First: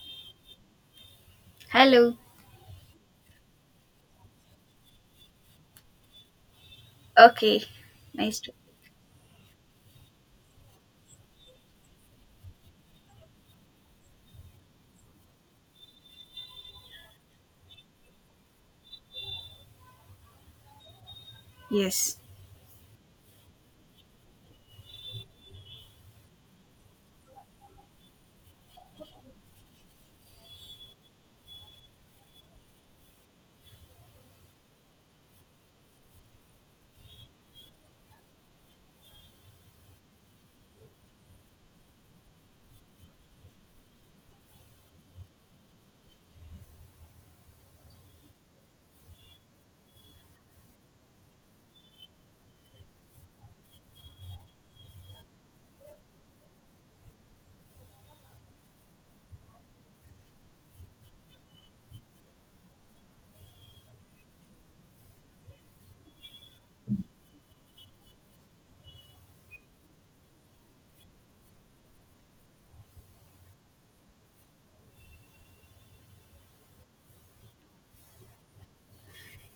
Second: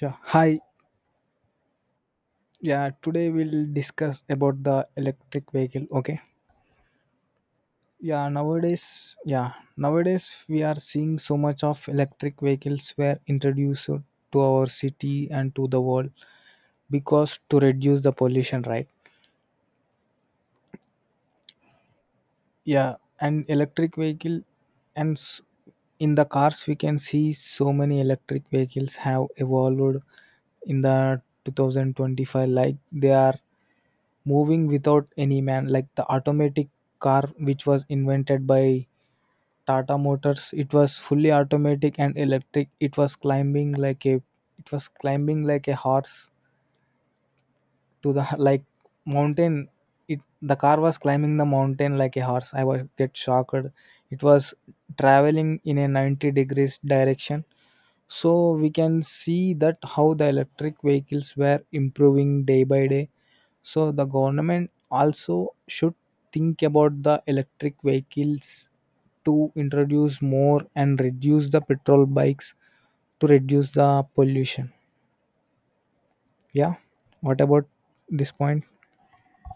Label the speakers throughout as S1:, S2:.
S1: Yeah, hi.
S2: Hello.
S1: Yeah, today we'll discuss about the electric vehicle. Okay.
S2: Okay. Nice to.
S1: Nowadays we are seeing so much of electric vehicles were introduced to our city and to the world because to reduce the pollution, right?
S2: Yes.
S1: yeah and electric vehicle and in the cars we can see so many electric vehicles have evolved in the 2025, like they are moving without any man, like the automatic car which was invented by Tata Motors. It was fully automatic and electric. It was climbing like a horse to the like mountain. It the car was climbing the mountain like a horse. I was get shocked. It was traveling in a 90 degrees direction. So we can see that how the electric vehicles were improving day by day. So the government also should think about the electric vehicles to introduce more and reduce the petrol bikes to reduce the pollution. Yeah what about this point?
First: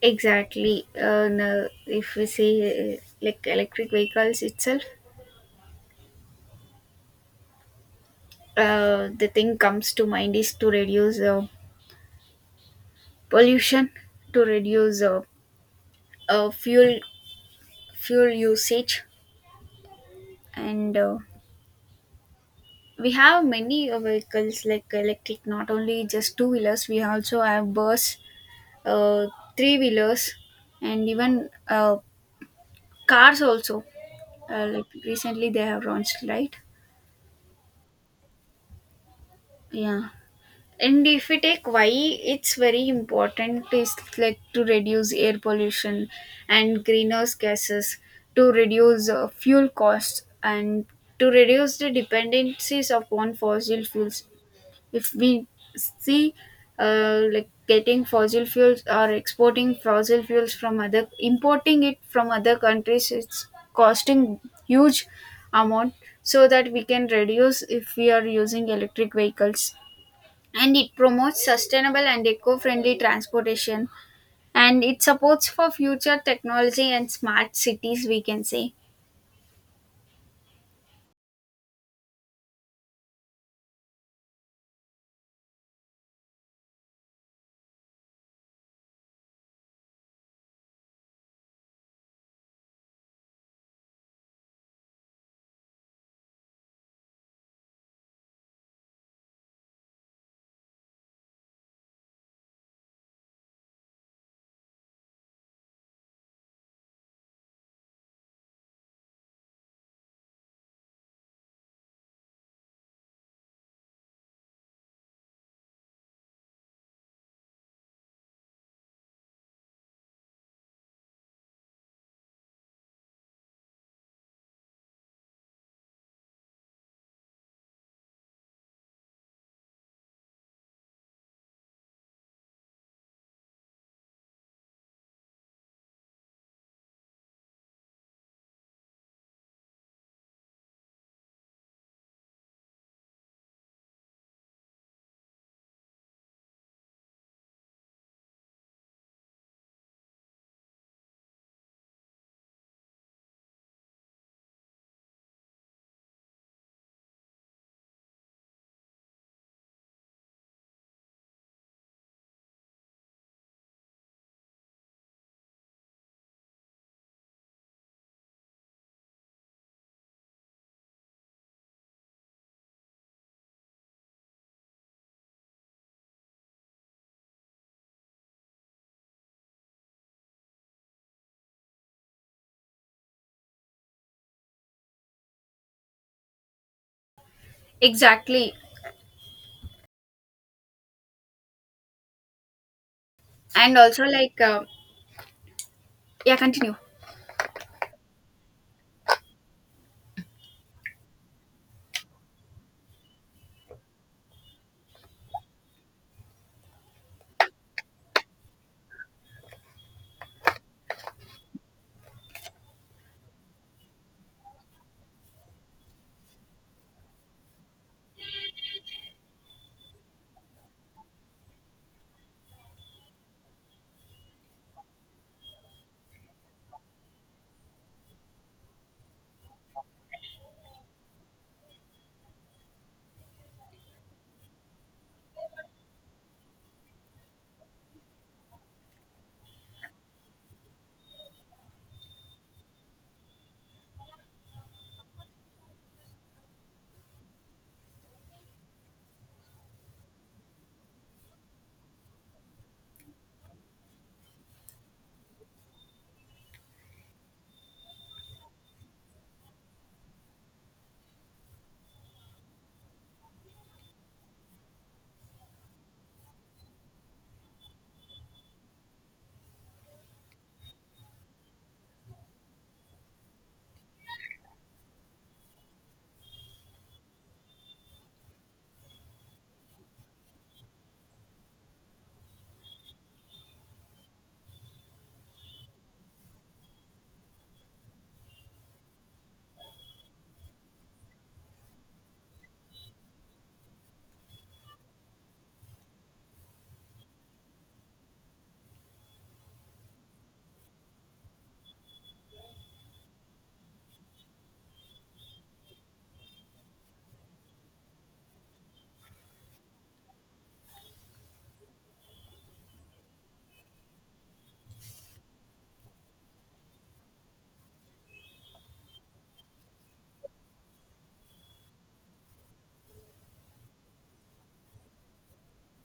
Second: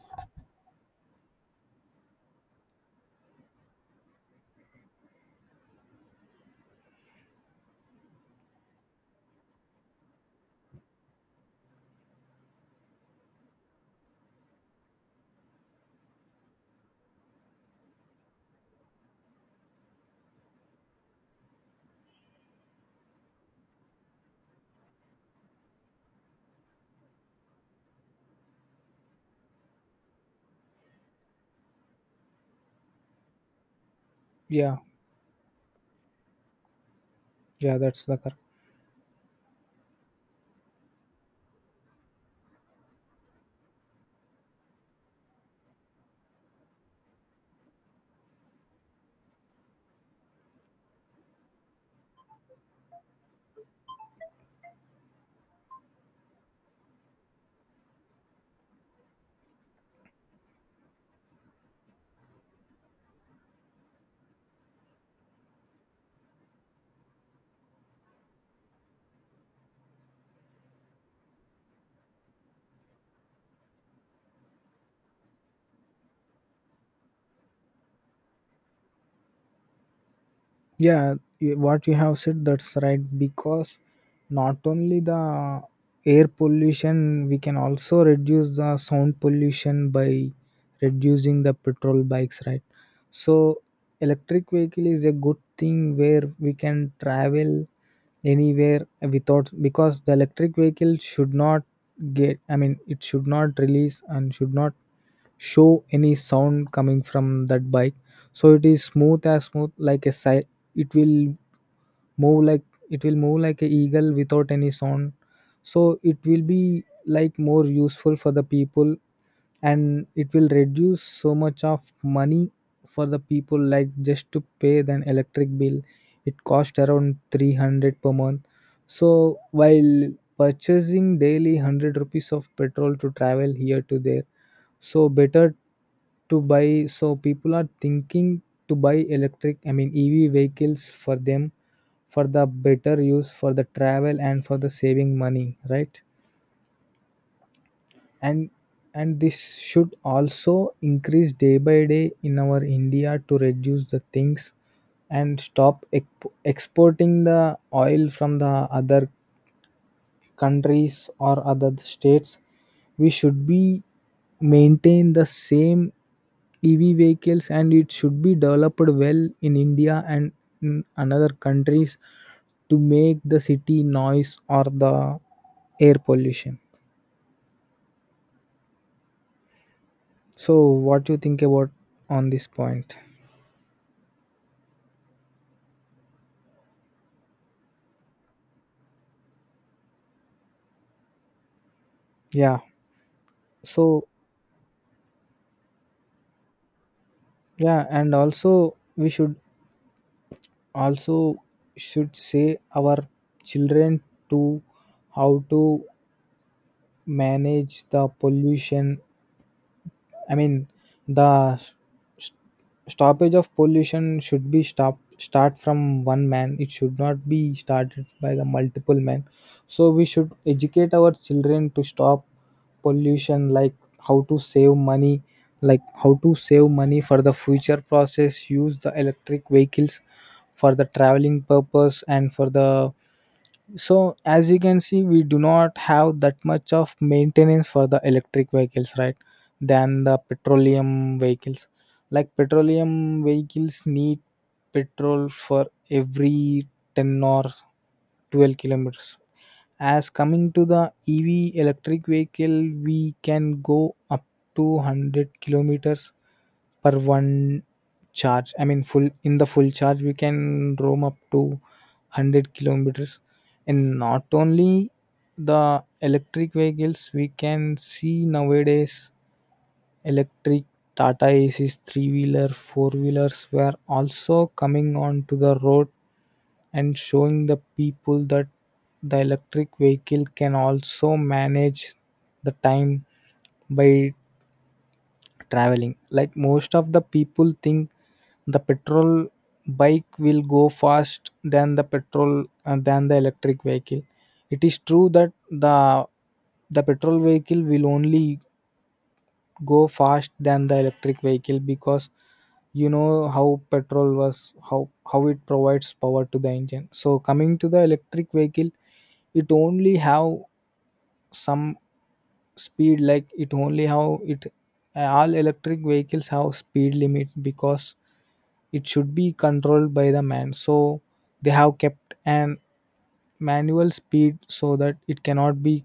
S2: Exactly. Now, if we see like electric vehicles itself, the thing comes to mind is to reduce pollution, to reduce uh, fuel fuel usage, and we have many vehicles like electric. Not only just two wheelers, we also have bus, uh, three wheelers, and even cars also.
S1: yeah
S2: Like recently, they have launched right.
S1: Yeah, that's the.
S2: Yeah. And if we take why it's very important is like to reduce air pollution and greenhouse gases, to reduce fuel costs and to reduce the dependencies upon fossil fuels. If we see like getting fossil fuels or exporting fossil fuels from other importing it from other countries, it's costing huge amount so that we can reduce if we are using electric vehicles, and it promotes sustainable and eco-friendly transportation, and it supports for future technology and smart cities, we can say.
S1: What you have said, that's right, because not only the air pollution, we can also reduce the sound pollution by reducing the petrol bikes, right? So electric vehicle is a good thing where we can travel anywhere without, because the electric vehicle should not get, I mean it should not release and should not show any sound coming from that bike. So it is smooth, as smooth like a silent. It will move like a eagle without any sound. So it will be like more useful for the people, and it will reduce so much of money for the people, like just to pay the electric bill. It cost around 300 per month. So while purchasing daily 100 rupees of petrol to travel here to there, so better to buy. So people are thinking to buy electric, I mean EV vehicles for them, for the better use for the travel and for the saving money, right? And and this should also increase day by day in our India to reduce the things and stop exporting the oil from the other countries or other states. We should be maintain the same EV vehicles, and it should be developed well in India and in another countries to make the city noise or the air pollution. So what do you think about on this point?
S2: Exactly.
S1: Yeah.
S2: And also
S1: So
S2: like yeah, continue.
S1: yeah, and also we should also should say our children to how to manage the pollution. I mean, the s- stoppage of pollution should be stop start from one man. It should not be started by the multiple men. So we should educate our children to stop pollution, like how to save money, like how to save money for the future process. Use the electric vehicles for the traveling purpose and for the. So as you can see, we do not have that much of maintenance for the electric vehicles, right? Than the petroleum vehicles. Like petroleum vehicles need petrol for every 10 or 12 kilometers. As coming to the EV electric vehicle, we can go up to 100 kilometers per one charge. I mean, full in the full charge, we can roam up to 100 kilometers. And not only the electric vehicles, we can see nowadays electric Tata Aces, three wheeler, four wheelers were also coming onto the road and showing the people that the electric vehicle can also manage the time by traveling. Like most of the people think the petrol bike will go fast than the petrol than the electric vehicle. It is true that the petrol vehicle will only go fast than the electric vehicle because you know how petrol was, how it provides power to the engine. So coming to the electric vehicle, it only have some speed, like it only how it. All electric vehicles have speed limit because it should be controlled by the man, so they have kept an manual speed so that it cannot be,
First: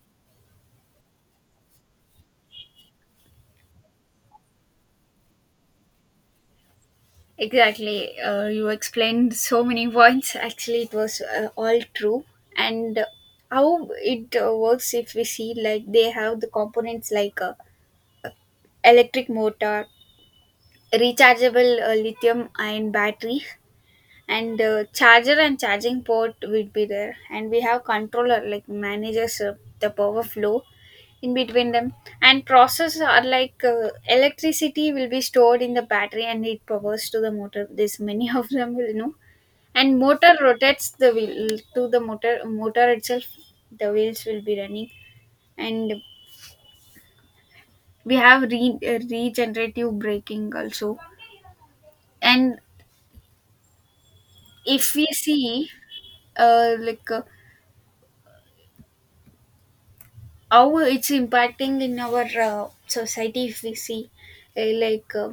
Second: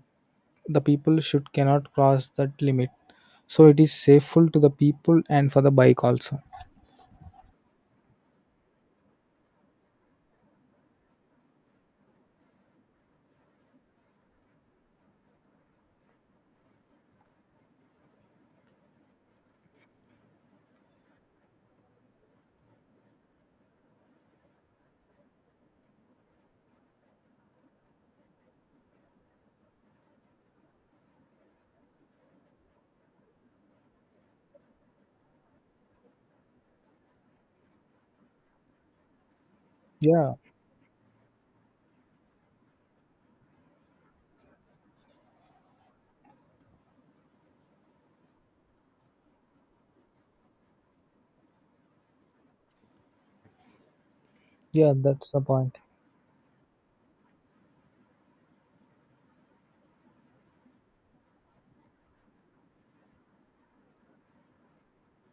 S1: the people should cannot cross that limit. So it is safe to the people and for the bike also.
S2: Exactly, you explained so many points. Actually it was all true. And how it works, if we see, like they have the components like electric motor, rechargeable lithium ion battery, and charger and charging port will be there, and we have controller like manages the power flow in between them. And process are like electricity will be stored in the battery and it powers to the motor. This many of them will know. And motor
S1: Yeah.
S2: rotates the wheel to the motor itself, the wheels will be running. And we have regenerative braking also. And
S1: Yeah,
S2: if we
S1: that's the
S2: see
S1: point.
S2: uh, like uh, how it's impacting in our society, if we see uh, like uh,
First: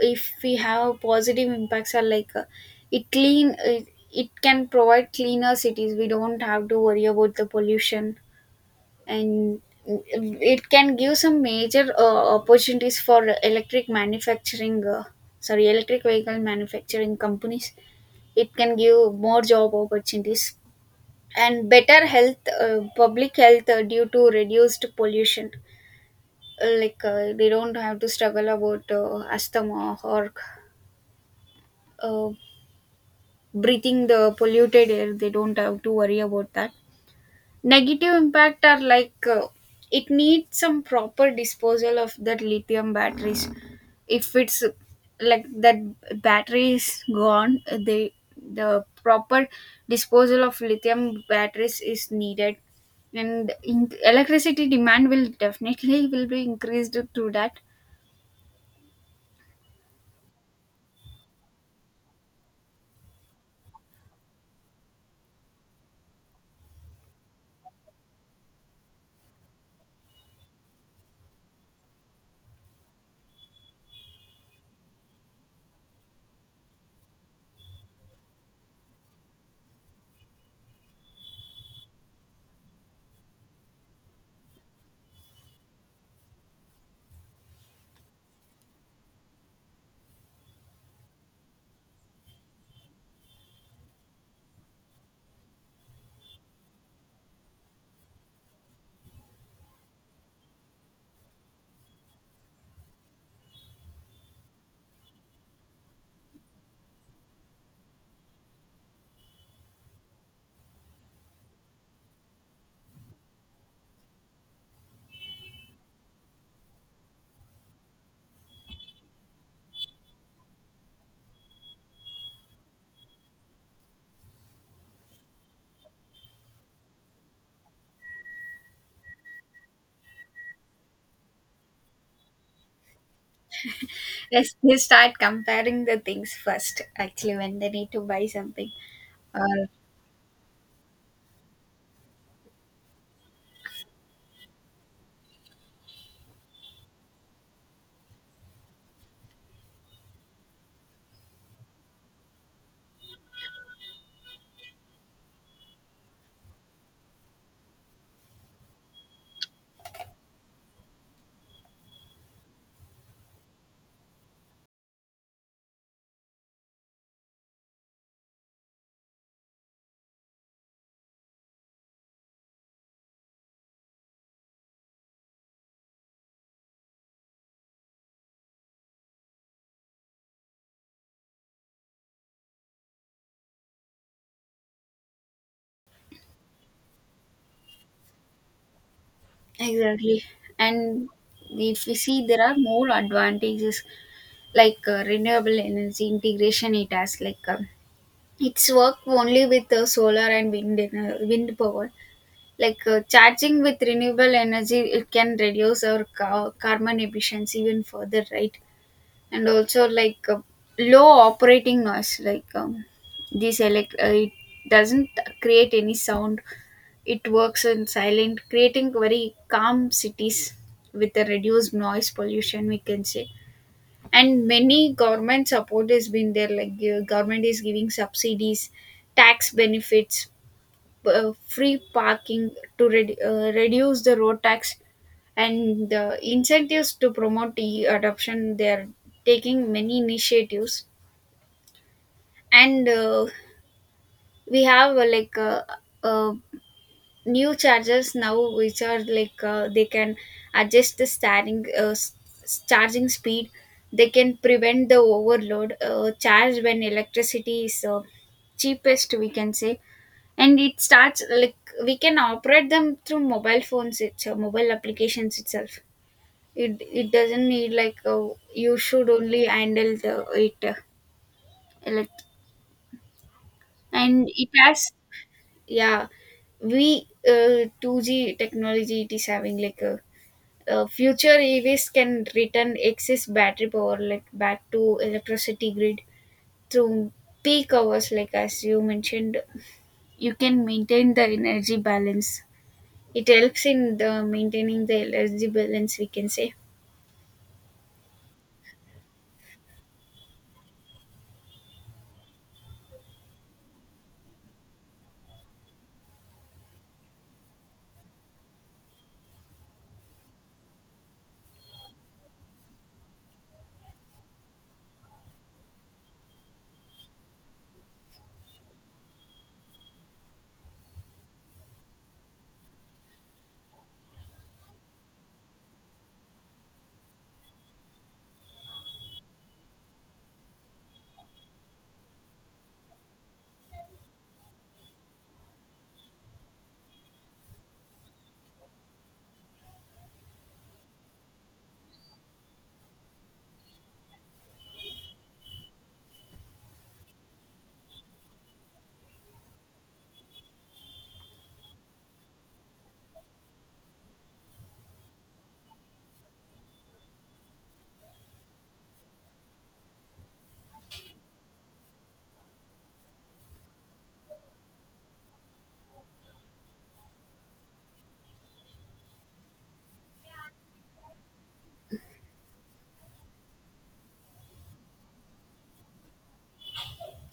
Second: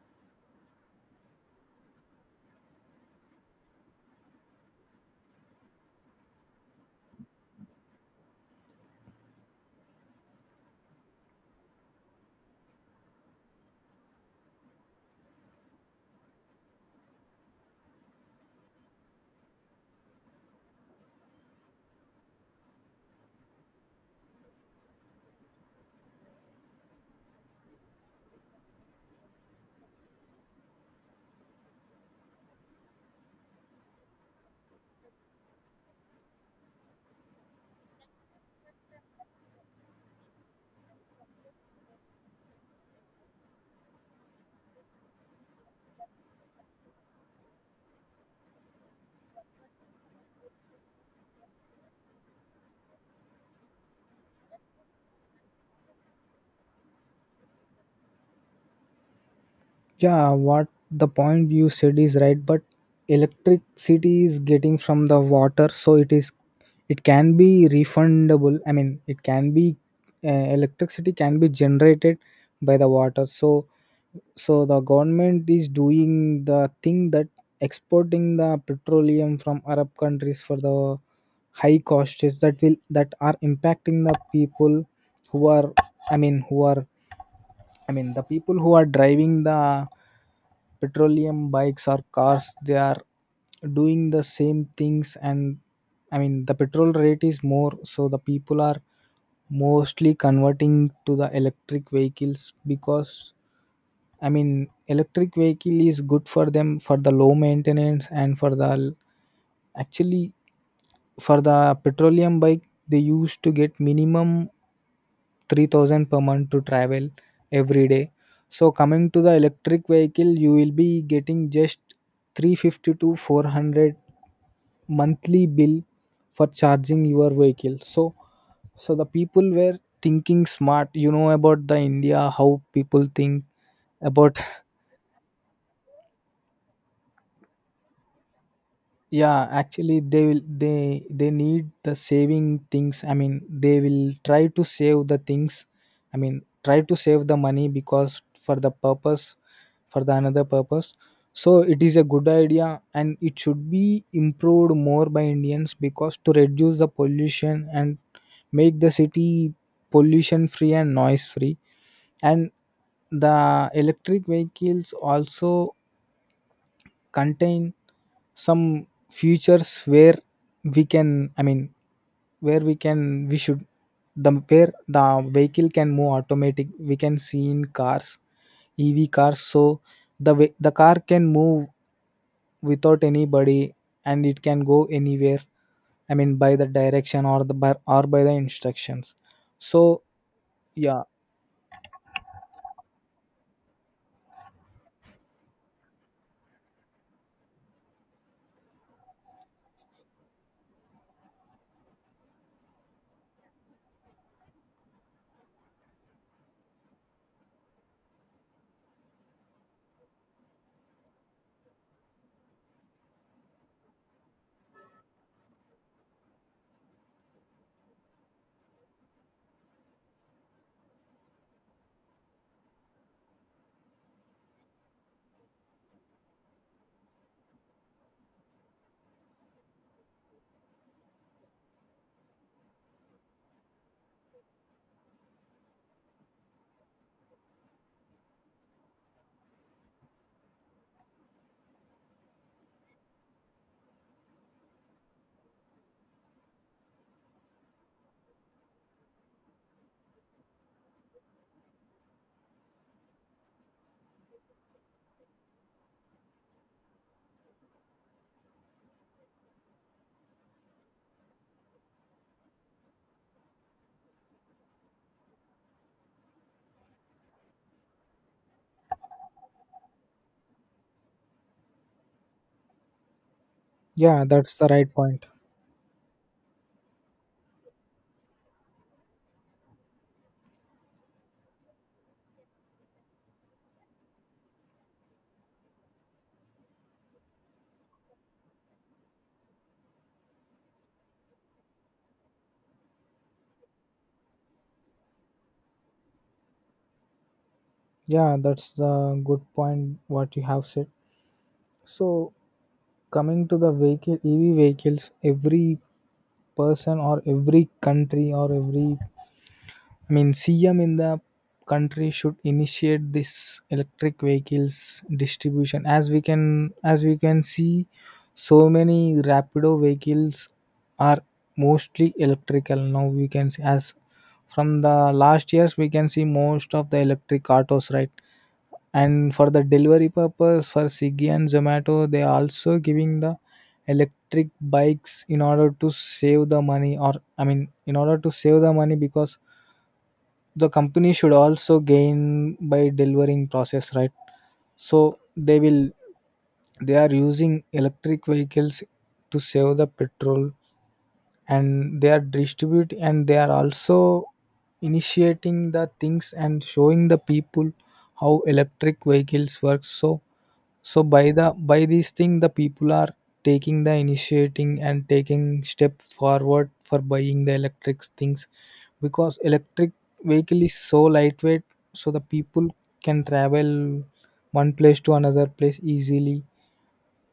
S2: if we have positive impacts are like it it can provide cleaner cities, we don't have to worry about the pollution. And it can give some major opportunities for electric manufacturing, sorry, electric vehicle manufacturing companies. It can give more job opportunities and better health, public health, due to reduced pollution. They don't have to struggle about asthma or uh, breathing the polluted air, they don't have to worry about that. Negative impact are like it needs some proper disposal of that lithium batteries. If it's like that battery is gone, the proper disposal of lithium batteries is needed. And electricity demand will definitely will be increased through that.
S1: Yeah, what the point you said is right, but electricity is getting from the water, so it is, it can be refundable, I mean it can be uh, electricity can be generated by the water. So so the government is doing the thing that exporting the petroleum from Arab countries for the high costs, that will, that are impacting the people who are I mean who are I mean, the people who are driving the petroleum bikes or cars, they are doing the same things. And I mean, the petrol rate is more, so the people are mostly converting to the electric vehicles because, I mean, electric vehicle is good for them for the low maintenance and for the actually. For the petroleum bike, they used to get minimum 3,000 per month to travel every day. So coming to the electric vehicle, you will be getting just 350 to 400 monthly bill for charging your vehicle. So so the people were thinking smart. You know about the India, how people think about.
S2: Yes, they start comparing the things first, actually, when they need to buy something.
S1: Yeah,
S2: Uh,
S1: actually they will, they need the saving things. I mean they will try to save the things, I mean try to save the money because for the purpose, for the another purpose. So it is a good idea, and it should be improved more by Indians because to reduce the pollution and make the city pollution free and noise free. And the electric vehicles also contain some features where we can, I mean where we can we should where the vehicle can move automatic. We can see in cars, EV cars. So the car can move without anybody, and it can go anywhere. I mean by the direction or or by the instructions. So
S2: exactly.
S1: yeah.
S2: And if we see, there are more advantages like renewable energy integration. It has like it's work only with solar and wind, wind power. Like charging with renewable energy, it can reduce our carbon emissions even further, right? And also like low operating noise, like this it doesn't create any sound, it works in silent, creating very calm cities with a reduced noise pollution, we can say. And many government support has been there, like government is giving subsidies, tax benefits, free parking, to reduce the road tax and the incentives to promote e adoption. They are taking many initiatives, and we have like uh, new chargers now, which are like they can adjust the starting charging speed. They can prevent the overload, charge when electricity is cheapest, we can say. And it starts like we can operate them through mobile phones, it's mobile applications itself. it it doesn't need like you should only handle the it like,
S1: Yeah,
S2: and it
S1: that's the
S2: has,
S1: right point.
S2: yeah, we 2g technology it is having, like a future evs can return excess battery power like back to electricity grid through peak hours, like as you mentioned, you can maintain the energy balance, it helps in the maintaining the energy balance, we can say.
S1: Yeah, that's the good point what you have said. So coming to the vehicle EV vehicles, every person or every country or every, I mean, CM in the country should initiate this electric vehicles distribution, as we can, as we can see so many Rapido vehicles are mostly electrical now. We can see as, from the last years, we can see most of the electric autos, right? And for the delivery purpose, for Swiggy and Zomato, they also giving the electric bikes in order to save the money, or, I mean in order to save the money because the company should also gain by delivering process, right? So they will, they are using electric vehicles to save the petrol, and they are distribute, and they are also initiating the things and showing the people how electric vehicles work. So so by the by these thing, the people are taking the initiating and taking step forward for buying the electric things because electric vehicle is so lightweight, so the people can travel one place to another place easily.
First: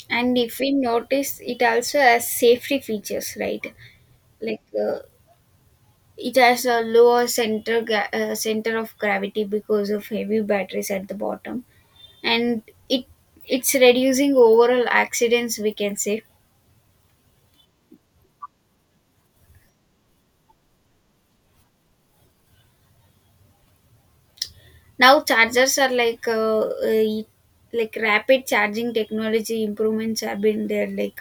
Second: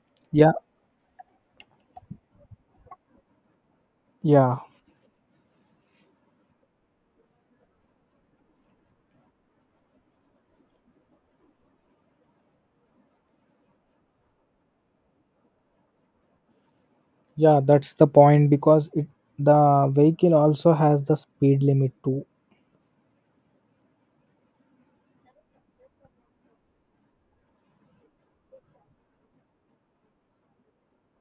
S2: And
S1: Yeah,
S2: if we notice, it also has safety features, right?
S1: yeah,
S2: Like it has a lower center of gravity because of heavy batteries at the bottom, and it it's reducing overall accidents, we can say.
S1: yeah, that's the point because it, the vehicle also has the speed limit too.
S2: Now chargers are like like rapid charging technology improvements have been there, like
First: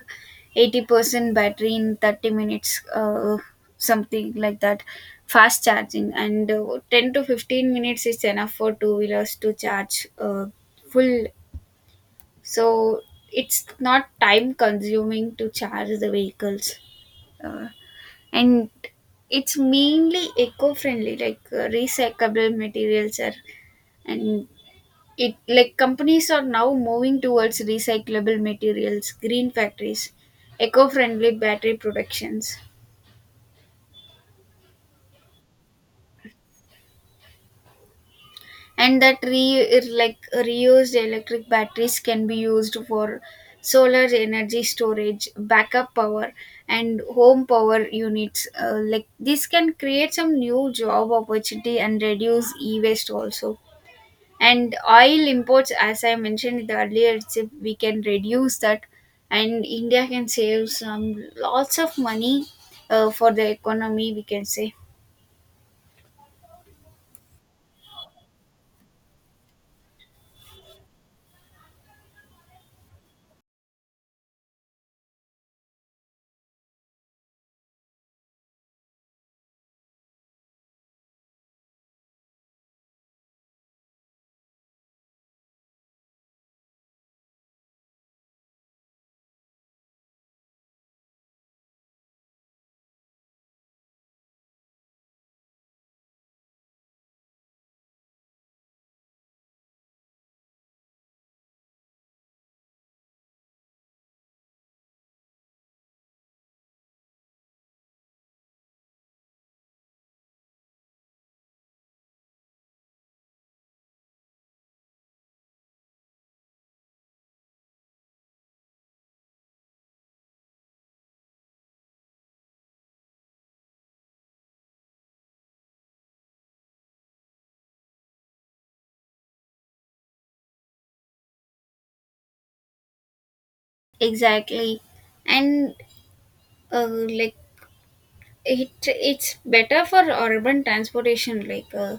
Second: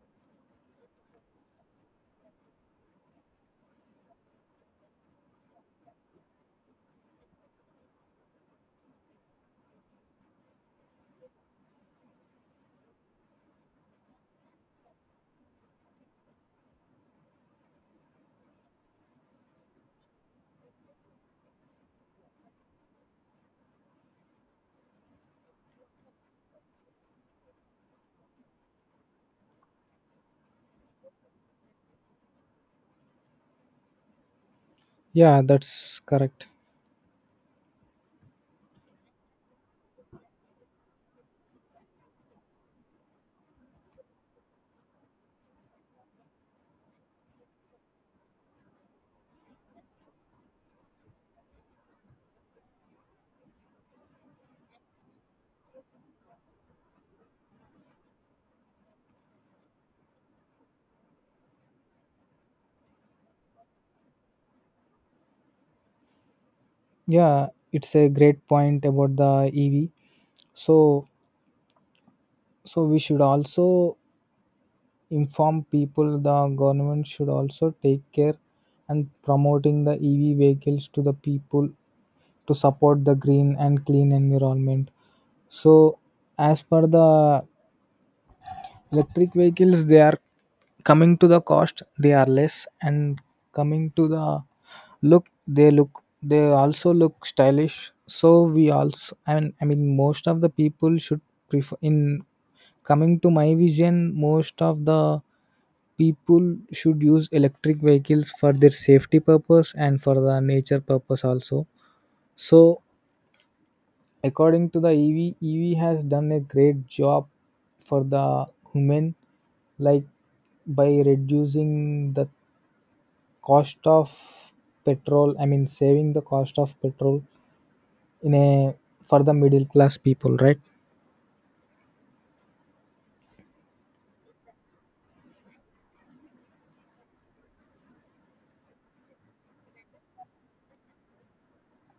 S2: 80% battery in 30 minutes, something like that, fast charging. And 10 to 15 minutes is enough for two wheelers to charge full. So it's not time consuming to charge the vehicles. Uh, and it's mainly eco-friendly, like recyclable materials are, and it like companies are now moving towards recyclable materials, green factories, eco-friendly battery productions,
S1: Yeah, that's correct.
S2: and that re like reused electric batteries can be used for solar energy storage, backup power, and home power units. Like this can create some new job opportunity and reduce e-waste also, and oil imports, as I mentioned in the earlier, it's if we can reduce that, and india can save some lots of money for the economy, we can say.
S1: Yeah, it's a great point about the EV. So so we should also inform people, the government should also take care and promoting the EV vehicles to the people to support the green and clean environment. So as per the electric vehicles, they are, coming to the cost, they are less. And coming to the look, they look, they also look stylish. So we also, and I mean most of the people should prefer in, coming to my vision, most of the people should use electric vehicles for their safety purpose and for the nature purpose also. So according to the EV, EV has done a great job for the human, like by reducing the cost of petrol. I mean, saving the cost of petrol in a, for the middle class people, right?
S2: Exactly. And uh, like it it's better for urban transportation, like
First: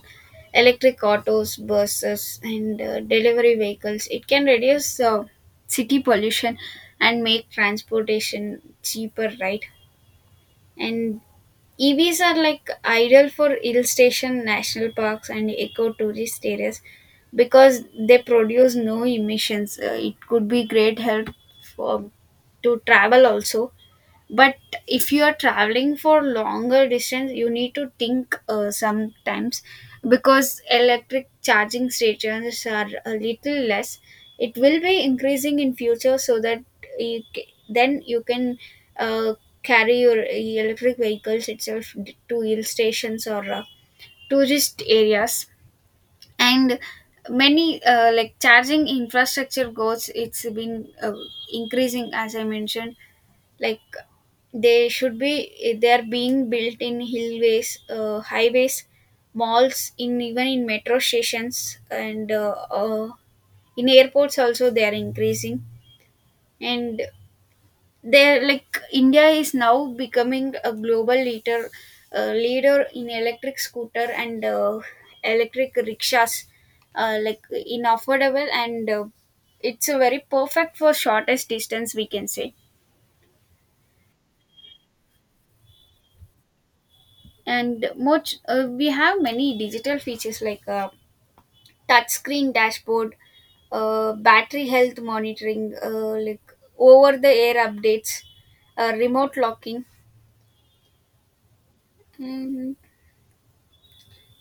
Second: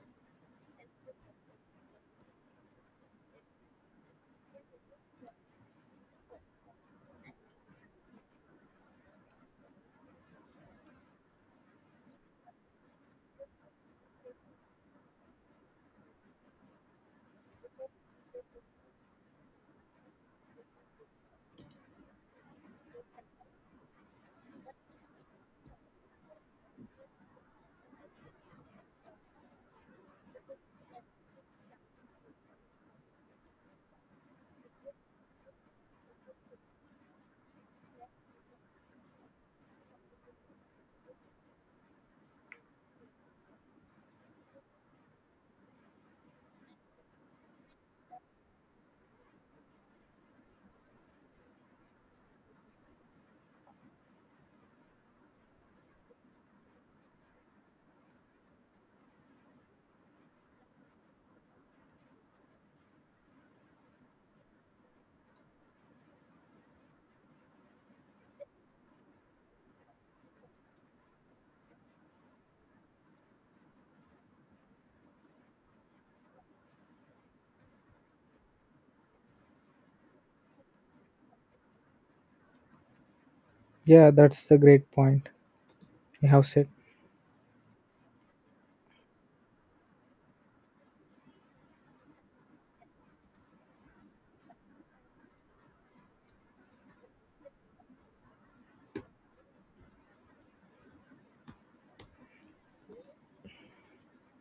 S2: electric autos, buses, and delivery vehicles, it can reduce city pollution and make transportation cheaper, right? And EVs are like ideal for hill station, national parks, and eco tourist areas, because they produce no emissions. It could be great help for to travel also. But if you are traveling for longer distance, you need to think sometimes, because electric charging stations are a little less. It will be increasing in future, so that then you can uh, carry your electric vehicles itself to hill stations or tourist areas. And many like charging infrastructure goals it's been increasing, as I mentioned. Like they should be they are being built in hillways, highways, malls, in even in metro stations, and in airports also they are increasing. And they're like india is now becoming a global leader, leader in electric scooter and electric rickshaws, like in affordable, and it's a very perfect for shortest distance, we can say.
S1: Yeah, that's a great point you have said.
S2: And much we have many digital features, like touchscreen dashboard, battery health monitoring, like over the air updates, remote locking, and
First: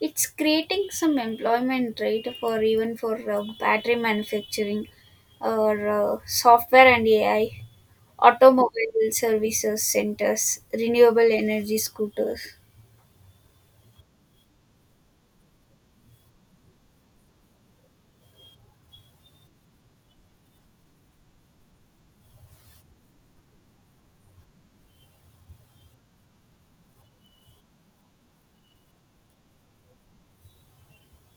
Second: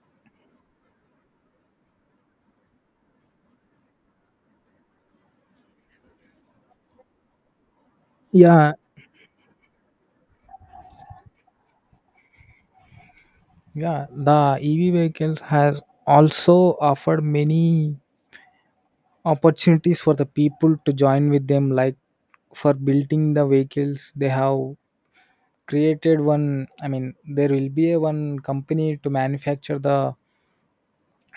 S2: it's creating some employment, right, for even for battery manufacturing or software and ai,
S1: Yeah,
S2: automobile services centers, renewable energy scooters.
S1: yeah. The EV vehicles has also offered many opportunities for the people to join with them, like for building the vehicles, they have created one, I mean there will be a one company to manufacture the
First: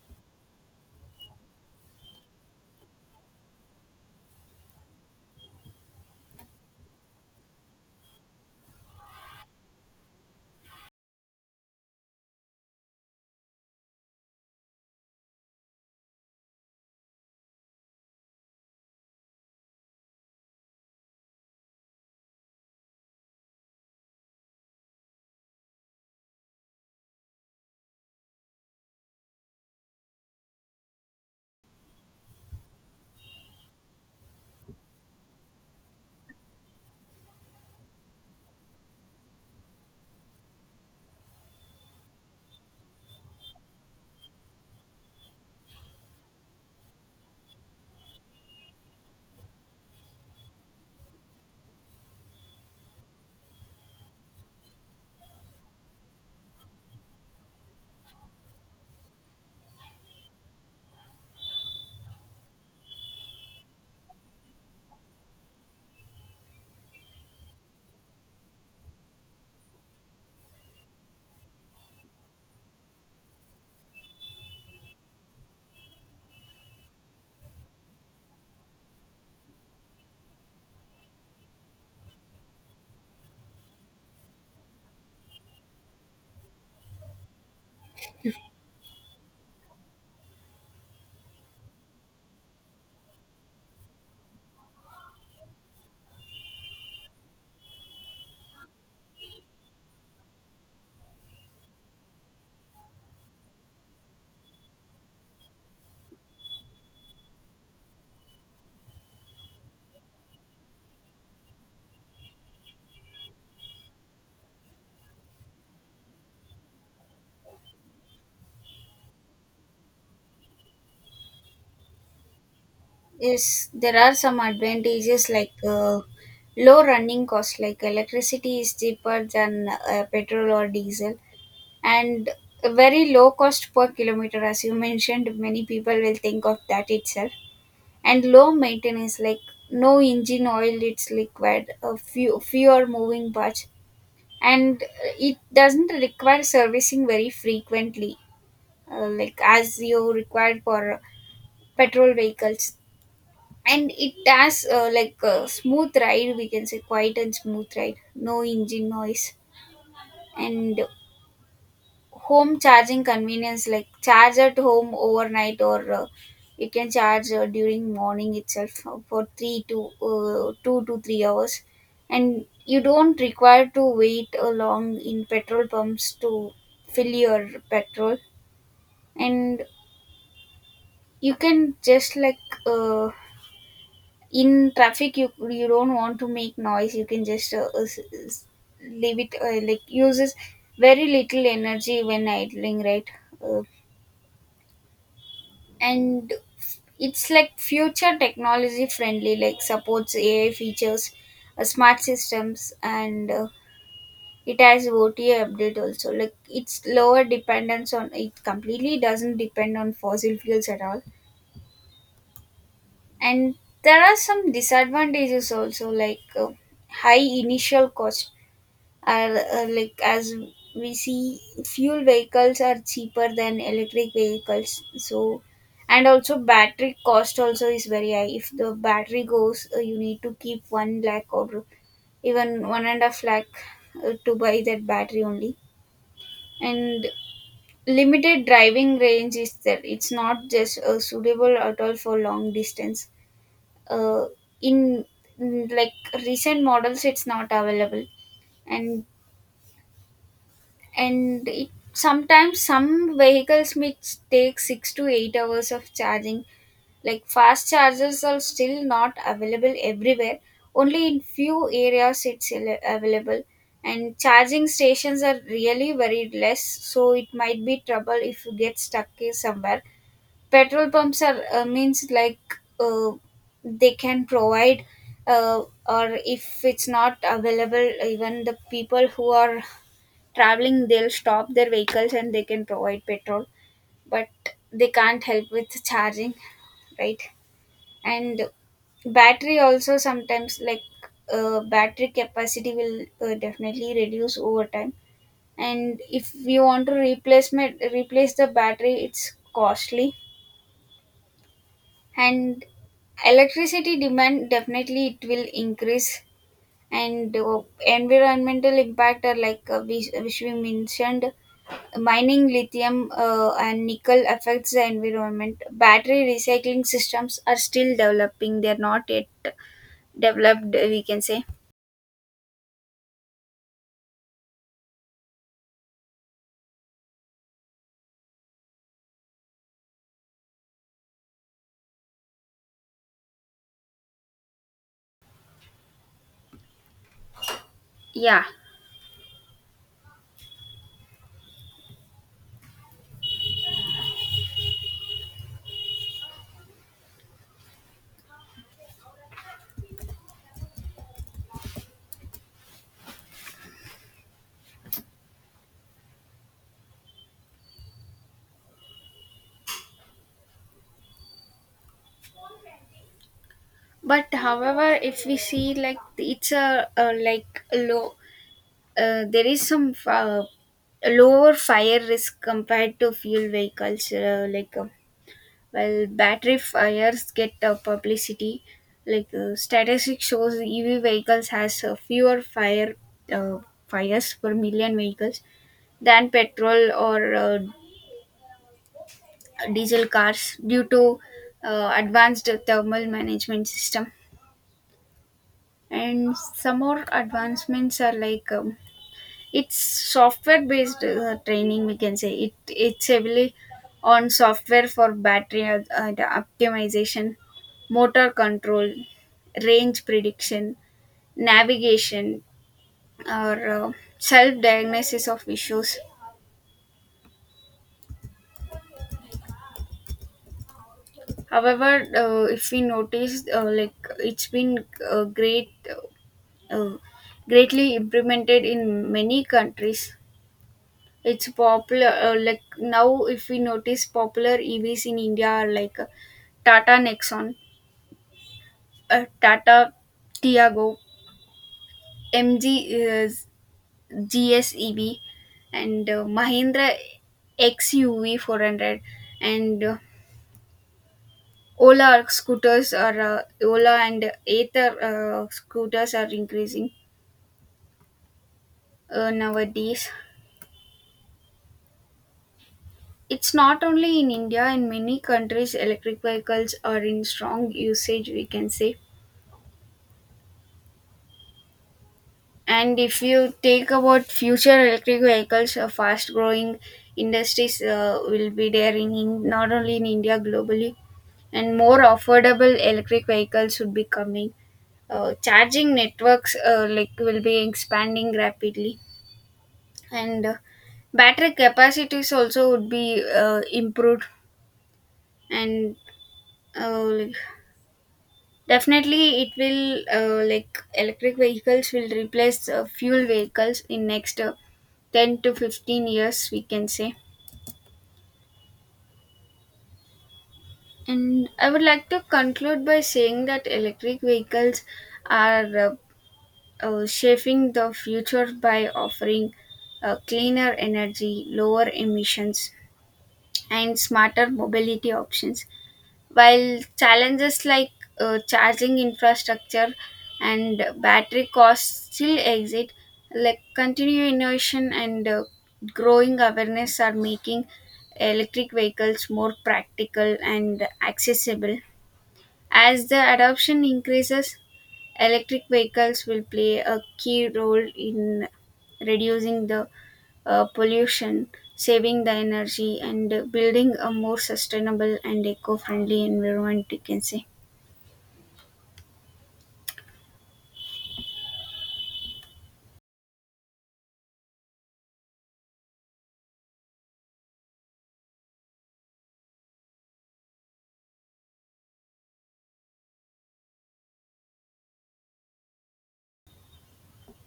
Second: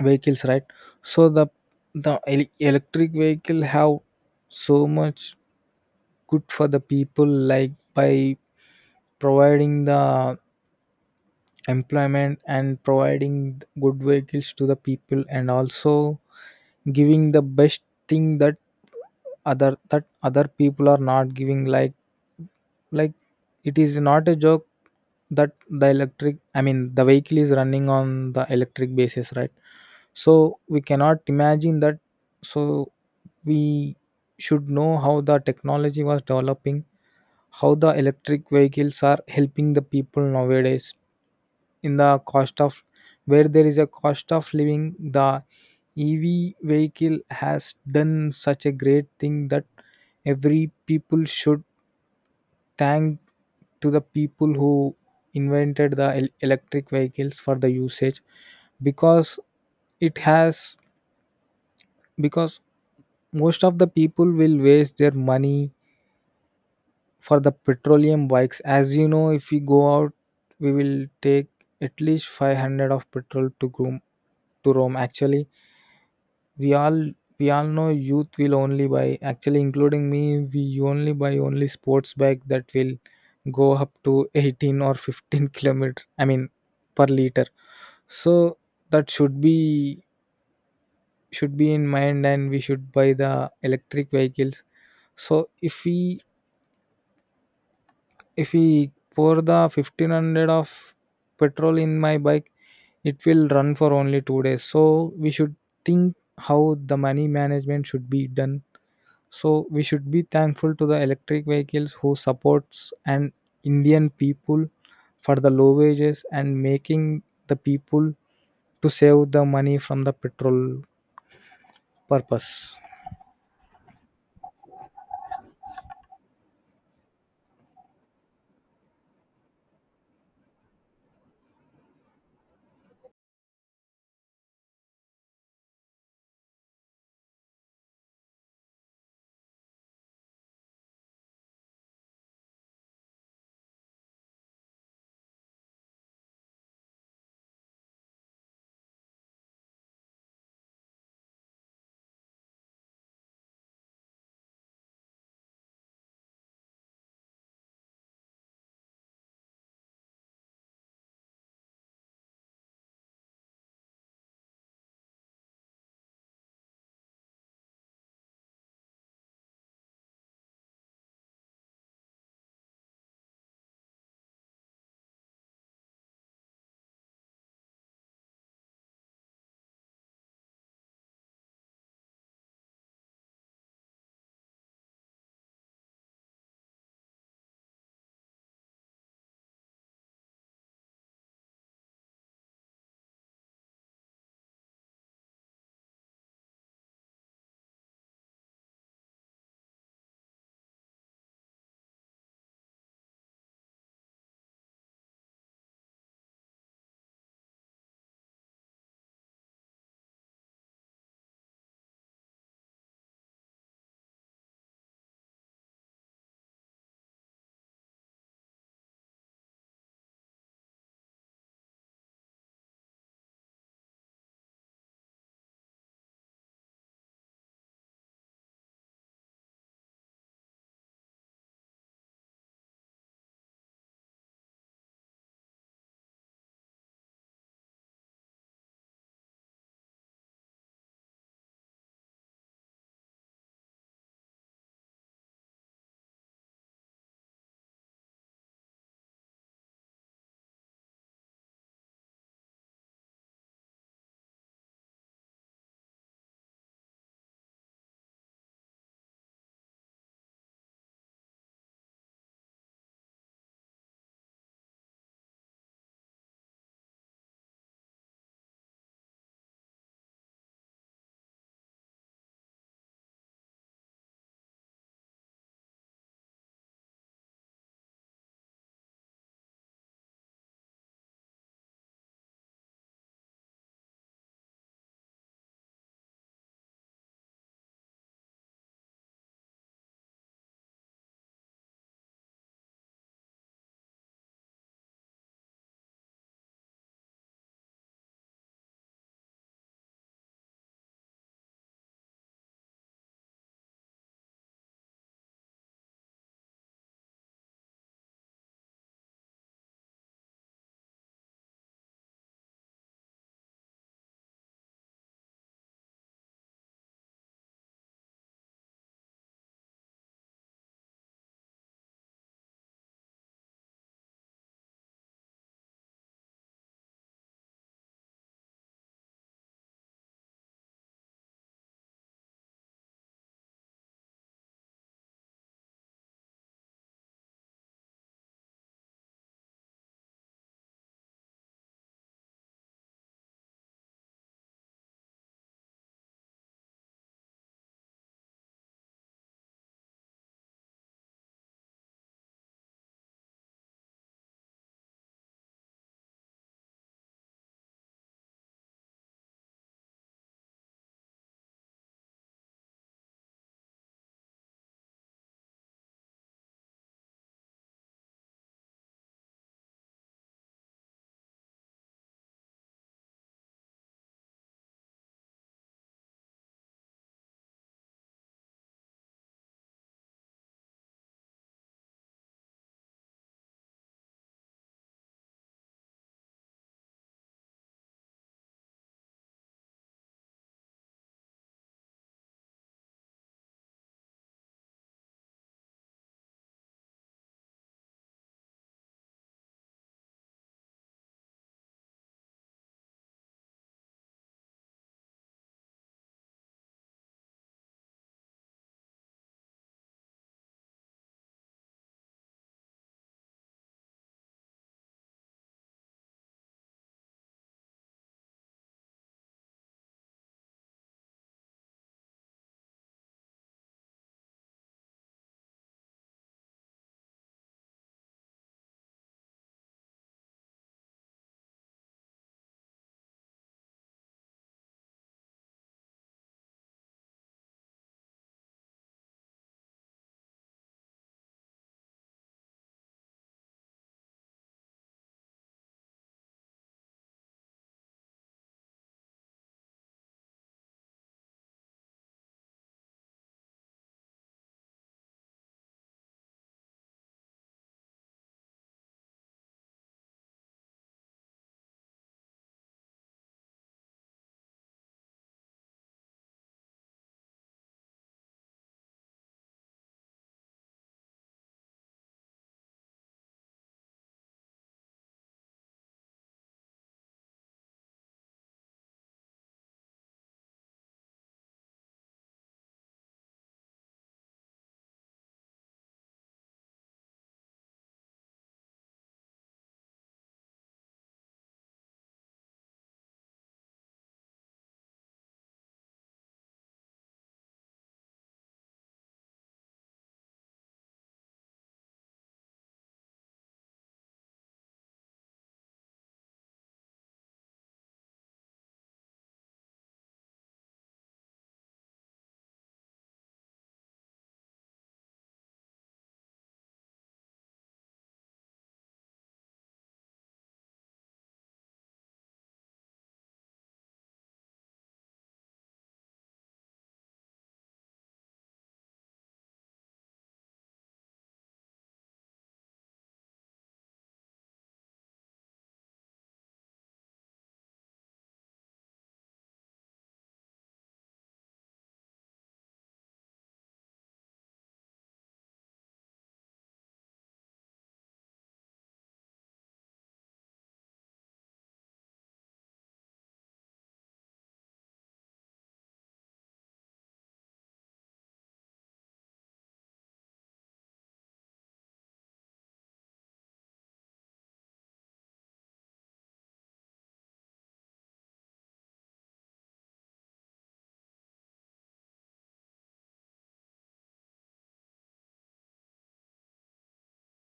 S1: vehicles, right? So the electric vehicle have so much good for the people, like by providing the employment and providing good vehicles to the people, and also giving the best thing that other people are not giving, like it is not a joke that the electric, I mean the vehicle is running on the electric basis, right? So we cannot imagine that. So we should know how the technology was developing, how the electric vehicles are helping the people nowadays. In the cost of, where there is a cost of living, the EV vehicle has done such a great thing that every people should thank to the people who invented the electric vehicles for the usage. Because it has, because most of the people will waste their money for the petroleum bikes. As you know, if we go out, we will take at least 500 of petrol to groom to rome, actually. we all we all know youth will only buy, actually including me, we only buy only sports bike that will go up to 18 or 15 kilometer, I mean per liter. So that should be, should be in mind, and we should buy the electric vehicles. So if we if we pour the 1500 of petrol in my bike, it will run for only 2 days. So we should think how the money management should be done. So we should be thankful to the electric vehicles who supports an Indian people for the low wages and making the people to save the money from the petrol purpose.
S2: Yes, there are some advantages, like low running cost, like electricity is cheaper than petrol or diesel, and a very low cost per kilometer, as you mentioned. Many people will think of that itself. And low maintenance, like no engine oil, it's liquid, a few fewer moving parts, and it doesn't require servicing very frequently, like as you required for petrol vehicles. And it has like a smooth ride, we can say, quiet and smooth ride, no engine noise. And home charging convenience, like charge at home overnight, or you can charge during morning itself for 3 to 2 to 3 hours, and you don't require to wait long in petrol pumps to fill your petrol. And you can just like in traffic, you don't want to make noise, you can just s- leave it, like uses very little energy when idling, right? Uh, and it's like future technology friendly, like supports ai features, smart systems, and it has ota update also, like it's lower dependence on it, completely doesn't depend on fossil fuels at all. And there are some disadvantages also, like high initial cost are, like as we see, fuel vehicles are cheaper than electric vehicles. So and also battery cost also is very high. If the battery goes you need to keep one lakh or even one and a half lakh to buy that battery only. And limited driving range is there, it's not just suitable at all for long distance uh, in like recent models it's not available. and and it sometimes some vehicles may take 6 to 8 hours of charging, like fast chargers are still not available everywhere, only in few areas it's available. And charging stations are really very less, so it might be trouble if you get stuck somewhere. Petrol pumps are means like they can provide uh, or if it's not available, even the people who are traveling they'll stop their vehicles and they can provide petrol, but they can't help with charging, right? And battery also sometimes, like battery capacity will definitely reduce over time. And if you want to replace the battery, it's costly. And electricity demand, definitely it will increase. And environmental impact are like which we mentioned, mining lithium and nickel affects the environment. Battery recycling systems are still developing, they're not yet developed, we can say. Yeah, but however, if we see, like it's a, low, there is some lower fire risk compared to fuel vehicles, Well, battery fires get publicity. Like statistics shows, EV vehicles has fewer uh, fires per million vehicles than petrol or diesel cars, due to advanced thermal management system. And some more advancements are like it's software based training, we can say, it it's heavily on software for battery and optimization, motor control, range prediction, navigation, or self diagnosis of issues. However if we notice like it's been uh, great uh, greatly implemented in many countries. It's popular, like now, if we notice, popular EVs in India are like Tata Nexon, Tata Tiago, MG GSEV, and Mahindra XUV 400, and Ola and Ather scooters are increasing nowadays. It's not only in India, in many countries electric vehicles are in strong usage, we can say. And if you take about future electric vehicles, a fast growing industries will be there in not only in India globally, and more affordable electric vehicles would be coming. Charging networks like will be expanding rapidly, and battery capacities also would be improved. And uh, definitely, it will like electric vehicles will replace fuel vehicles in next 10 to 15 years, we can say. And I would like to conclude by saying that electric vehicles are shaping the future by offering cleaner energy, lower emissions, and smarter mobility options. While challenges like charging infrastructure and battery costs still exist, like continued innovation and growing awareness are making electric vehicles more practical and accessible. As the adoption increases, electric vehicles will play a key role in reducing the pollution, saving the energy, and building a more sustainable and eco-friendly environment, you can say.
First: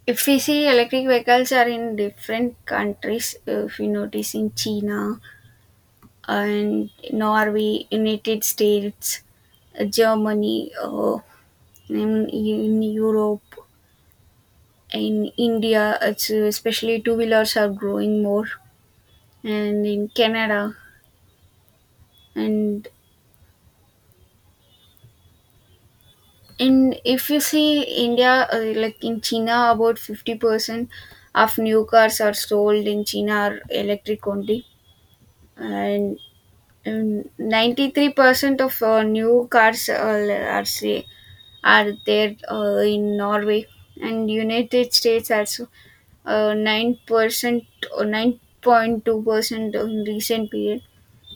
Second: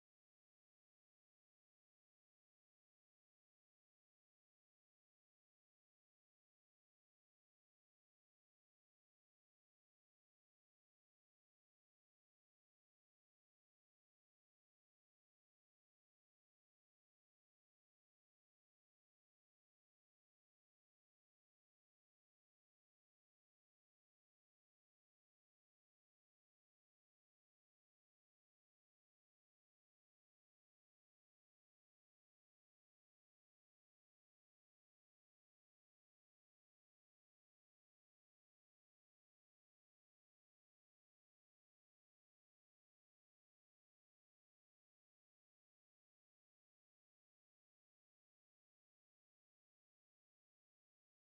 S2: If we see, electric vehicles are in different countries. If you notice, in China and Norway, United States, Germany, in Europe, in India, it's, especially two wheelers are growing more, and in Canada. and And if you see India, like in China, about 50% of new cars are sold in China are electric only. And 93% of new cars are, say, are there in Norway. And United States also 9% or 9.2% in recent period.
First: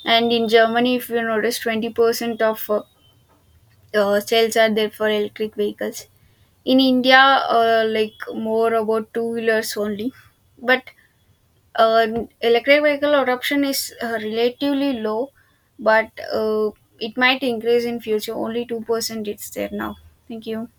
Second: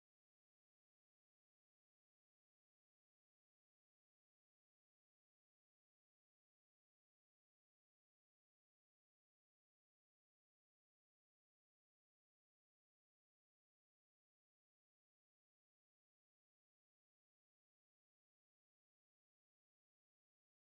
S2: And in Germany, if you notice, 20% of sales are there for electric vehicles. In India, like more about two wheelers only. But uh, electric vehicle adoption is relatively low, but it might increase in future. Only 2% it's there now. Thank you.